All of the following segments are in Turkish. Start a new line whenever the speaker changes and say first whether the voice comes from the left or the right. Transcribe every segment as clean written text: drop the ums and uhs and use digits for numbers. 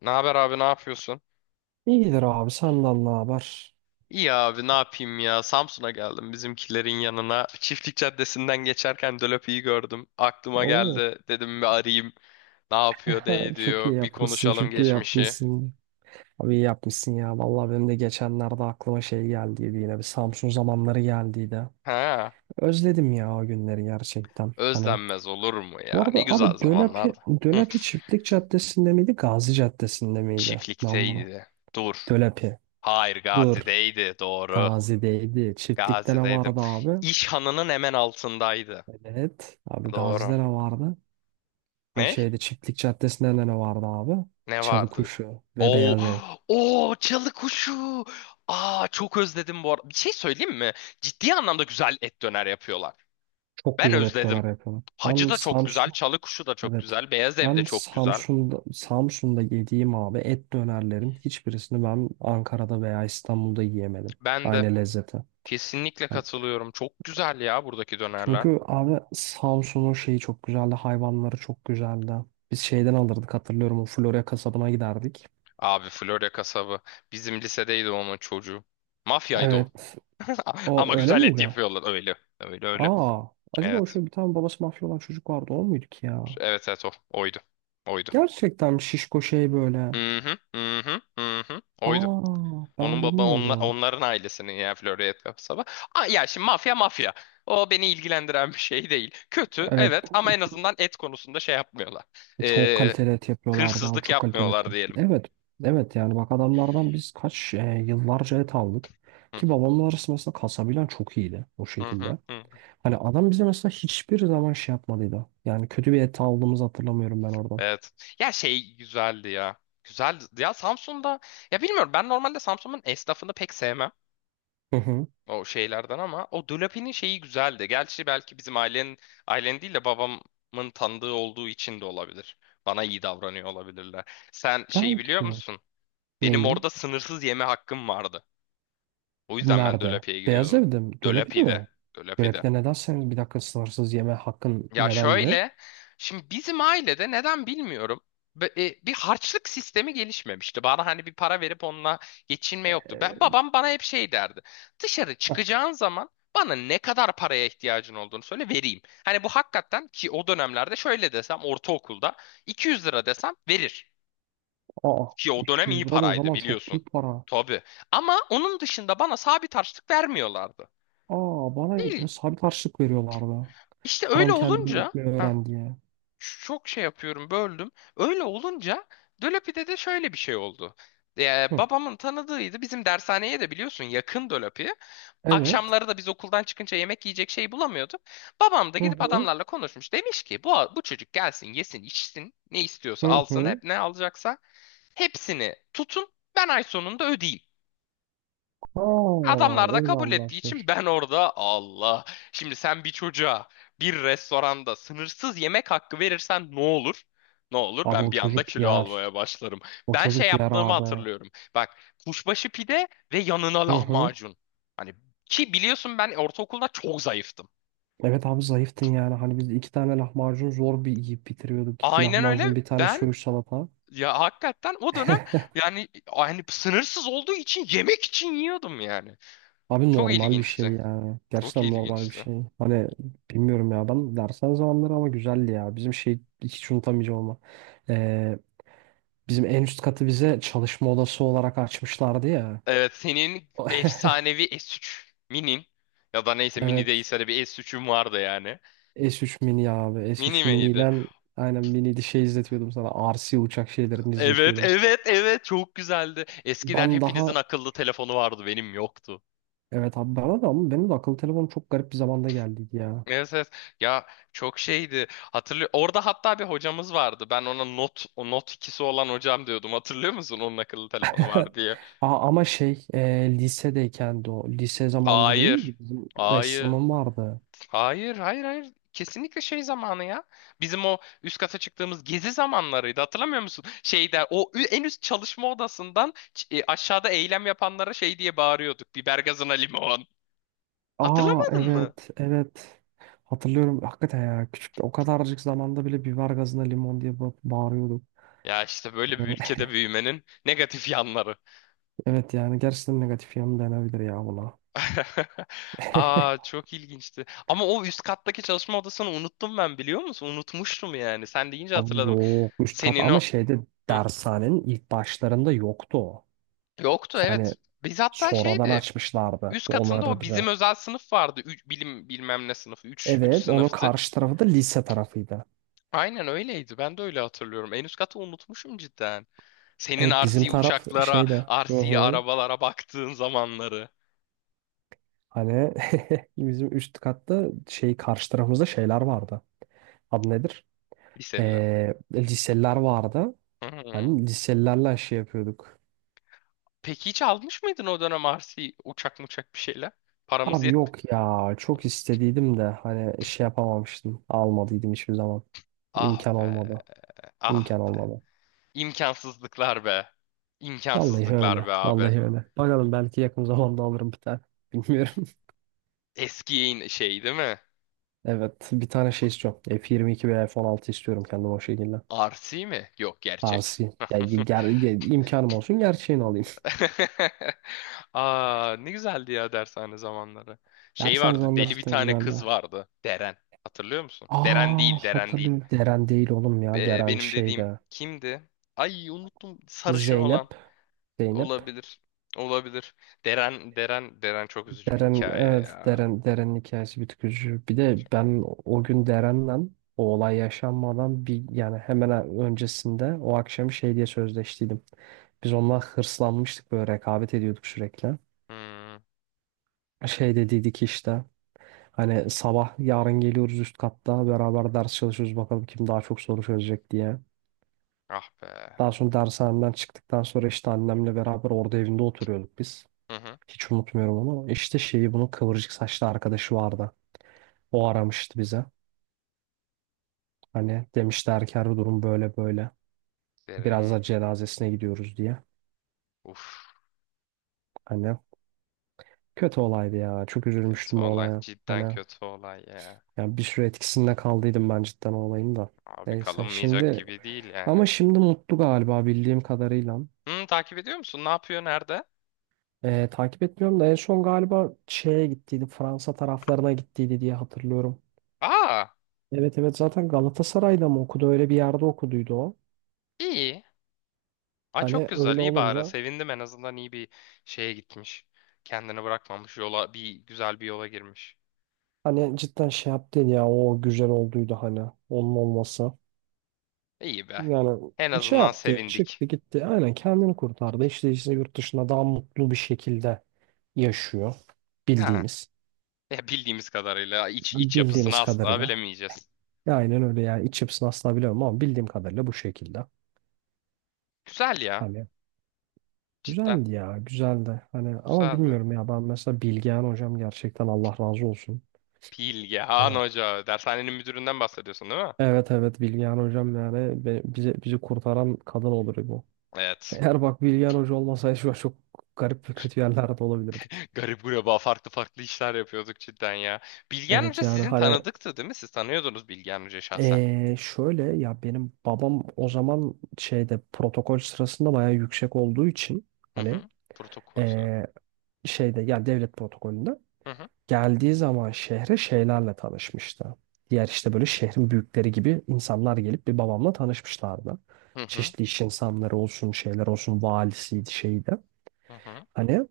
left: Ne haber abi, ne yapıyorsun?
right: İyidir abi sallallahu haber.
left: İyi abi, ne yapayım ya, Samsun'a geldim bizimkilerin yanına. Çiftlik Caddesi'nden geçerken Dölöpü'yü gördüm. Aklıma
right: Oo,
left: geldi, dedim bir arayayım. Ne yapıyor ne
right: çok iyi
left: ediyor, bir
right: yapmışsın,
left: konuşalım
right: çok iyi
left: geçmişi.
right: yapmışsın. Abi iyi yapmışsın ya. Vallahi benim de geçenlerde aklıma şey geldiydi, yine bir Samsun zamanları geldiydi.
left: Ha,
right: Özledim ya o günleri gerçekten. Hani
left: özlenmez olur mu
right: bu
left: ya, ne
right: arada
left: güzel
right: abi Dölepi,
left: zamanlardı. Hı,
right: Dölepi Çiftlik Caddesi'nde miydi, Gazi Caddesi'nde miydi? Lan bunu.
left: çiftlikteydi. Dur.
right: Dölepi.
left: Hayır,
right: Dur.
left: Gazi'deydi doğru.
right: Gazi'deydi. Çiftlik'te ne
left: Gazi'deydim.
right: vardı abi?
left: İş hemen altındaydı.
right: Evet. Abi,
left: Doğru.
right: Gazi'de ne vardı? Hani
left: Ne?
right: şeyde Çiftlik Caddesi'nde de ne vardı abi?
left: Ne vardı?
right: Çalıkuşu ve
left: Oo,
right: Beyaz Ev.
left: oo çalı kuşu. Aa, çok özledim bu arada. Bir şey söyleyeyim mi? Ciddi anlamda güzel et döner yapıyorlar.
right: Çok
left: Ben
right: güzel et döner
left: özledim.
right: yapıyorlar.
left: Hacı
right: Ben
left: da çok güzel,
right: Samsun,
left: çalı kuşu da çok
right: evet.
left: güzel, beyaz ev de
right: Ben
left: çok güzel.
right: Samsun'da yediğim abi et dönerlerin hiçbirisini ben Ankara'da veya İstanbul'da yiyemedim.
left: Ben de
right: Aynı lezzeti.
left: kesinlikle
right: Hani
left: katılıyorum. Çok güzel ya buradaki dönerler.
right: çünkü abi Samsun'un şeyi çok güzeldi. Hayvanları çok güzeldi. Biz şeyden alırdık, hatırlıyorum. O Florya kasabına giderdik.
left: Abi Florya kasabı. Bizim lisedeydi onun çocuğu. Mafyaydı o.
right: Evet. O
left: Ama
right: öyle
left: güzel et
right: miydi?
left: yapıyorlar. Öyle. Öyle öyle.
right: Aa. Acaba o
left: Evet.
right: şöyle bir tane babası mafya olan çocuk vardı, o muydu ki ya?
left: Evet evet o. Oydu. Oydu.
right: Gerçekten şişko şey böyle.
left: Hı hı hı hı hı hı. Oydu.
right: Aa, ben bilmiyordum.
left: Onların ailesinin yani Florya Kapsaba. Aa, ya şimdi mafya mafya. O beni ilgilendiren bir şey değil. Kötü
right: Evet,
left: evet, ama en azından et konusunda şey yapmıyorlar.
right: çok
left: Ee,
right: kaliteli et yapıyorlardı abi,
left: Hırsızlık
right: çok kaliteli et.
left: yapmıyorlar diyelim.
right: Evet evet, yani bak, adamlardan biz yıllarca et aldık.
left: Hı
right: Ki
left: hı,
right: babamla arası mesela kasabilen çok iyiydi o
left: hı hı,
right: şekilde.
left: hı.
right: Hani adam bize mesela hiçbir zaman şey yapmadıydı. Yani kötü bir et aldığımızı hatırlamıyorum ben oradan.
left: Evet. Ya şey güzeldi ya. Güzeldi. Ya Samsun'da, ya bilmiyorum, ben normalde Samsun'un esnafını pek sevmem.
right: Hı hı.
left: O şeylerden, ama o Dolapi'nin şeyi güzeldi. Gerçi belki bizim ailenin, ailen değil de babamın tanıdığı olduğu için de olabilir. Bana iyi davranıyor olabilirler. Sen şeyi biliyor
right: Belki
left: musun? Benim
right: neyi?
left: orada sınırsız yeme hakkım vardı. O yüzden ben
right: Nerede?
left: Dolapi'ye
right: Beyaz
left: gidiyordum.
right: Ev'de mi? Dölepi'de
left: Dolapi'de.
right: mi?
left: Dolapi'de.
right: Dölepi'de neden senin bir dakika sınırsız yeme hakkın
left: Ya
right: nedendi?
left: şöyle, şimdi bizim ailede neden bilmiyorum. Bir harçlık sistemi gelişmemişti. Bana hani bir para verip onunla geçinme yoktu. Babam bana hep şey derdi. Dışarı çıkacağın zaman bana ne kadar paraya ihtiyacın olduğunu söyle, vereyim. Hani bu hakikaten, ki o dönemlerde şöyle desem, ortaokulda 200 lira desem verir.
right: Aa,
left: Ki o dönem iyi
right: 200 lira da o
left: paraydı
right: zaman çok
left: biliyorsun.
right: büyük para.
left: Tabii. Ama onun dışında bana sabit harçlık vermiyorlardı.
right: Aa, bana
left: Değil.
right: ya, sabit harçlık veriyorlardı.
left: İşte öyle
right: Param kendini
left: olunca...
right: yönetmeyi
left: Heh.
right: öğren diye.
left: Çok şey yapıyorum, böldüm. Öyle olunca Dölapi'de de şöyle bir şey oldu.
right: Hı.
left: Babamın tanıdığıydı. Bizim dershaneye de biliyorsun yakın Dölapi.
right: Evet.
left: Akşamları da biz okuldan çıkınca yemek yiyecek şey bulamıyorduk. Babam da
right: Hı
left: gidip
right: hı.
left: adamlarla konuşmuş. Demiş ki bu çocuk gelsin yesin içsin, ne istiyorsa
right: Hı
left: alsın,
right: hı.
left: hep ne alacaksa hepsini tutun, ben ay sonunda ödeyeyim. Adamlar
right: Aa,
left: da
right: öyle
left: kabul ettiği için
right: anlaşmış.
left: ben orada Allah. Şimdi sen bir çocuğa bir restoranda sınırsız yemek hakkı verirsen ne olur? Ne olur?
right: Abi,
left: Ben
right: o
left: bir anda
right: çocuk
left: kilo almaya
right: yer.
left: başlarım.
right: O
left: Ben şey
right: çocuk yer
left: yaptığımı
right: abi.
left: hatırlıyorum. Bak, kuşbaşı pide ve yanına
right: Hı hı.
left: lahmacun. Hani, ki biliyorsun ben ortaokulda çok zayıftım.
right: Evet abi, zayıftın yani. Hani biz iki tane lahmacun zor bir yiyip bitiriyorduk. İki
left: Aynen öyle.
right: lahmacun, bir tane
left: Ben
right: söğüş salata.
left: ya hakikaten o dönem, yani hani sınırsız olduğu için yemek için yiyordum yani.
right: Abi,
left: Çok
right: normal bir şey
left: ilginçti.
right: yani.
left: Çok
right: Gerçekten normal bir
left: ilginçti.
right: şey. Hani bilmiyorum ya, ben dersen zamanları ama güzeldi ya. Bizim şey hiç unutamayacağım ama. Ee, bizim en üst katı bize çalışma odası olarak açmışlardı ya.
left: Evet, senin efsanevi S3 Mini'nin, ya da neyse Mini
right: Evet.
left: değilse de bir S3'üm vardı yani.
right: S3 mini abi.
left: Mini
right: S3 mini
left: miydi?
right: ile aynen mini şey izletiyordum sana. RC uçak şeylerini
left: Evet
right: izletiyordum.
left: evet evet, çok güzeldi. Eskiden
right: Ben
left: hepinizin
right: daha
left: akıllı telefonu vardı, benim yoktu.
right: evet abi, bana da ama benim de akıllı telefonum çok garip bir zamanda geldi ya.
left: Evet, evet. Ya çok şeydi. Hatırlıyor. Orada hatta bir hocamız vardı. Ben ona not o not ikisi olan hocam diyordum. Hatırlıyor musun? Onun akıllı telefonu var diye.
right: Aa, ama şey lisedeyken de o. Lise zamanında değil mi?
left: Hayır.
right: Bizim
left: Hayır.
right: ressamım vardı.
left: Hayır, hayır, hayır. Kesinlikle şey zamanı ya. Bizim o üst kata çıktığımız gezi zamanlarıydı. Hatırlamıyor musun? Şeyde o en üst çalışma odasından aşağıda eylem yapanlara şey diye bağırıyorduk. Biber gazına limon.
right: Aa,
left: Hatırlamadın mı?
right: evet evet. Hatırlıyorum hakikaten ya, küçük o kadarcık zamanda bile biber gazına limon diye bağırıyorduk.
left: Ya işte böyle bir
right: Hani,
left: ülkede büyümenin negatif yanları.
right: evet yani gerçekten negatif yanı denebilir ya buna.
left: Aa, çok ilginçti. Ama o üst kattaki çalışma odasını unuttum ben, biliyor musun? Unutmuştum yani. Sen deyince
right: Abi,
left: hatırladım.
right: yok üst kat
left: Senin
right: ama
left: o...
right: şeyde
left: Hı.
right: dershanenin ilk başlarında yoktu o.
left: Yoktu
right: Hani
left: evet. Biz hatta
right: sonradan
left: şeydi.
right: açmışlardı
left: Üst katında
right: onları
left: o bizim
right: bize.
left: özel sınıf vardı. Üç, bilim bilmem ne sınıfı. Üç 3
right: Evet, onun
left: sınıftık.
right: karşı tarafı da lise tarafıydı.
left: Aynen öyleydi. Ben de öyle hatırlıyorum. En üst katı unutmuşum cidden. Senin
right: Evet, bizim
left: RC
right: taraf
left: uçaklara,
right: şeyde. Hı
left: RC
right: hı.
left: arabalara baktığın zamanları.
right: Hani bizim üst katta şey karşı tarafımızda şeyler vardı. Adı nedir?
left: Liseliler.
right: Liseliler vardı.
left: Hmm.
right: Hani liselilerle şey yapıyorduk.
left: Peki hiç almış mıydın o dönem RC uçak muçak bir şeyler? Paramız
right: Abi
left: yet.
right: yok ya, çok istediydim de hani şey yapamamıştım. Almadıydım hiçbir zaman.
left: Ah
right: İmkan
left: be.
right: olmadı.
left: Ah
right: İmkan
left: be.
right: olmadı.
left: İmkansızlıklar be.
right: Vallahi
left: İmkansızlıklar be
right: öyle.
left: abi.
right: Vallahi öyle. Bakalım, belki yakın zamanda alırım bir tane. Bilmiyorum.
left: Eski yayın şey değil mi?
right: Evet, bir tane şey istiyorum. F22 veya F16 istiyorum kendim o şekilde.
left: RC mi? Yok, gerçek.
right: Arsi. Yani imkanım olsun gerçeğini alayım.
left: Aa, ne güzeldi ya dershane zamanları. Şey
right: Derseniz
left: vardı, deli
right: anlarız
left: bir
right: da
left: tane kız
right: güzeldi.
left: vardı. Deren. Hatırlıyor musun? Deren
right: Aa,
left: değil, Deren değil.
right: hatırlıyorum. Deren değil oğlum ya. Deren
left: Benim dediğim
right: şeyde.
left: kimdi? Ay, unuttum. Sarışın olan.
right: Zeynep. Zeynep.
left: Olabilir. Olabilir. Deren, Deren, Deren çok üzücü bir
right: Deren
left: hikaye
right: evet,
left: ya.
right: Deren'in hikayesi bir tık üzücü. Bir de ben o gün Deren'le o olay yaşanmadan bir, yani hemen öncesinde o akşam şey diye sözleştiydim. Biz onunla hırslanmıştık, böyle rekabet ediyorduk sürekli.
left: Hmm,
right: Şey dediydik işte. Hani sabah yarın geliyoruz, üst katta beraber ders çalışıyoruz, bakalım kim daha çok soru çözecek diye.
left: ah be.
right: Daha sonra dershanemden çıktıktan sonra işte annemle beraber orada evinde oturuyorduk biz.
left: Hı hı.
right: Hiç unutmuyorum onu. İşte şeyi, bunun kıvırcık saçlı arkadaşı vardı. O aramıştı bize. Hani demişti Erker, bu durum böyle böyle. Biraz
left: Deren.
right: da cenazesine gidiyoruz diye.
left: Uf.
right: Hani kötü olaydı ya. Çok
left: Kötü
right: üzülmüştüm o
left: olay.
right: olaya.
left: Cidden
right: Hani
left: kötü olay ya.
right: yani bir süre etkisinde kaldıydım ben cidden o olayın da.
left: Abi
right: Neyse
left: kalınmayacak
right: şimdi,
left: gibi değil yani.
right: ama şimdi mutlu galiba, bildiğim kadarıyla.
left: Hı, takip ediyor musun? Ne yapıyor? Nerede?
right: Takip etmiyorum da en son galiba şeye gittiydi, Fransa taraflarına gittiydi diye hatırlıyorum.
left: Aa!
right: Evet evet, zaten Galatasaray'da mı okudu, öyle bir yerde okuduydu o.
left: İyi. Ay çok
right: Hani
left: güzel.
right: öyle
left: İyi bari.
right: olunca
left: Sevindim, en azından iyi bir şeye gitmiş. Kendini bırakmamış. Yola, bir güzel bir yola girmiş.
right: hani cidden şey yaptın ya, o güzel olduydu hani onun olması.
left: İyi be.
right: Yani
left: En
right: şey
left: azından
right: yaptı,
left: sevindik.
right: çıktı gitti, aynen kendini kurtardı. İşte yurt dışında daha mutlu bir şekilde yaşıyor,
left: Ha.
right: bildiğimiz
left: Ya bildiğimiz kadarıyla, iç yapısını
right: bildiğimiz
left: asla
right: kadarıyla.
left: bilemeyeceğiz.
right: Ya, aynen öyle yani, iç yapısını asla bilemem ama bildiğim kadarıyla bu şekilde.
left: Güzel ya.
right: Hani
left: Cidden.
right: güzeldi ya, güzeldi. Hani ama
left: Güzeldi.
right: bilmiyorum ya, ben mesela Bilgehan hocam, gerçekten Allah razı olsun.
left: Bilgehan
right: Hani
left: Hoca. Dershanenin müdüründen bahsediyorsun değil mi?
right: evet evet, Bilgehan hocam yani bizi kurtaran kadın olur bu.
left: Evet.
right: Eğer bak, Bilgehan hoca olmasaydı şu an çok garip ve kötü yerlerde olabilirdik.
left: Garip gureba farklı farklı işler yapıyorduk cidden ya. Bilgehan
right: Evet
left: Hoca
right: yani
left: sizin
right: hani
left: tanıdıktı değil mi? Siz tanıyordunuz Bilgehan Hoca şahsen.
right: şöyle ya, benim babam o zaman şeyde protokol sırasında bayağı yüksek olduğu için,
left: Hı
right: hani
left: hı. Protokol.
right: eee, şeyde yani devlet protokolünde
left: Hı hı.
right: geldiği zaman şehre şeylerle tanışmıştı. Diğer işte böyle şehrin büyükleri gibi insanlar gelip bir babamla tanışmışlardı.
left: Hı hı.
right: Çeşitli iş insanları olsun, şeyler olsun, valisiydi, şeydi.
left: Hı hı.
right: Hani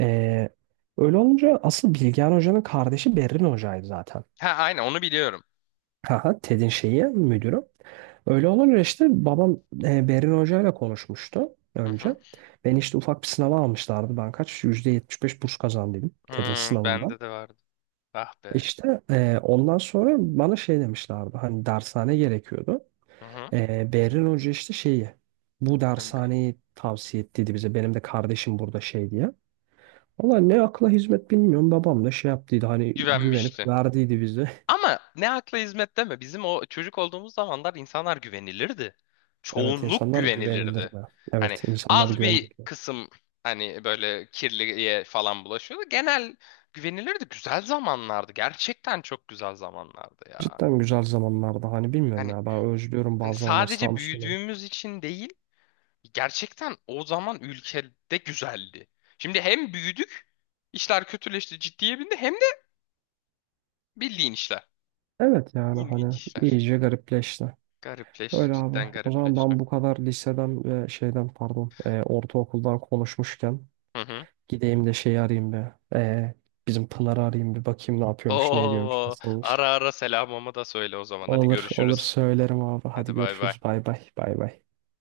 right: eee, öyle olunca asıl Bilgehan Hoca'nın kardeşi Berrin Hoca'ydı zaten.
left: Ha, aynen onu biliyorum.
right: Haha, TED'in şeyi, müdürü. Öyle olunca işte babam Berin Hoca ile konuşmuştu
left: Hı hı.
right: önce. Beni işte ufak bir sınava almışlardı. Ben kaç? %75 burs kazandıydım TED'in
left: Hmm, bende
right: sınavında.
left: de vardı. Ah be.
right: İşte ondan sonra bana şey demişlerdi, hani dershane gerekiyordu.
left: Hı hı.
right: Berrin Hoca işte şeyi bu
left: Ben de-
right: dershaneyi tavsiye ettiydi bize, benim de kardeşim burada şey diye. Valla ne akla hizmet bilmiyorum, babam da şey yaptıydı hani, güvenip
left: Güvenmişti.
right: verdiydi bize.
left: Ama ne akla hizmet deme. Bizim o çocuk olduğumuz zamanlar insanlar güvenilirdi.
right: Evet,
left: Çoğunluk
right: insanlar
left: güvenilirdi.
right: güvenilirdi.
left: Hani
right: Evet, insanlar
left: az bir
right: güvenilirdi.
left: kısım hani böyle kirliye falan bulaşıyordu. Genel güvenilirdi. Güzel zamanlardı. Gerçekten çok güzel zamanlardı ya.
right: Cidden güzel zamanlarda hani bilmiyorum
left: Hani
right: ya, ben özlüyorum
left: hani
right: bazı zamanlar
left: sadece
right: Samsun'u.
left: büyüdüğümüz için değil, gerçekten o zaman ülkede güzeldi. Şimdi hem büyüdük, işler kötüleşti, ciddiye bindi, hem de bildiğin işler.
right: Evet yani
left: İlginç
right: hani
left: işler.
right: iyice garipleşti.
left: Garipleşti,
right: Öyle abi.
left: cidden
right: O zaman
left: garipleşti.
right: ben bu kadar liseden ve şeyden, pardon, ortaokuldan konuşmuşken
left: Hı hı.
right: gideyim de şeyi arayayım bir. Bizim Pınar'ı arayayım bir, bakayım ne yapıyormuş, ne ediyormuş,
left: Oo,
right: nasılmış.
left: ara ara selamımı da söyle o zaman. Hadi
right: Olur, olur,
left: görüşürüz.
right: söylerim abi. Hadi
left: Hadi bay bay.
right: görüşürüz. Bay bay. Bay bay.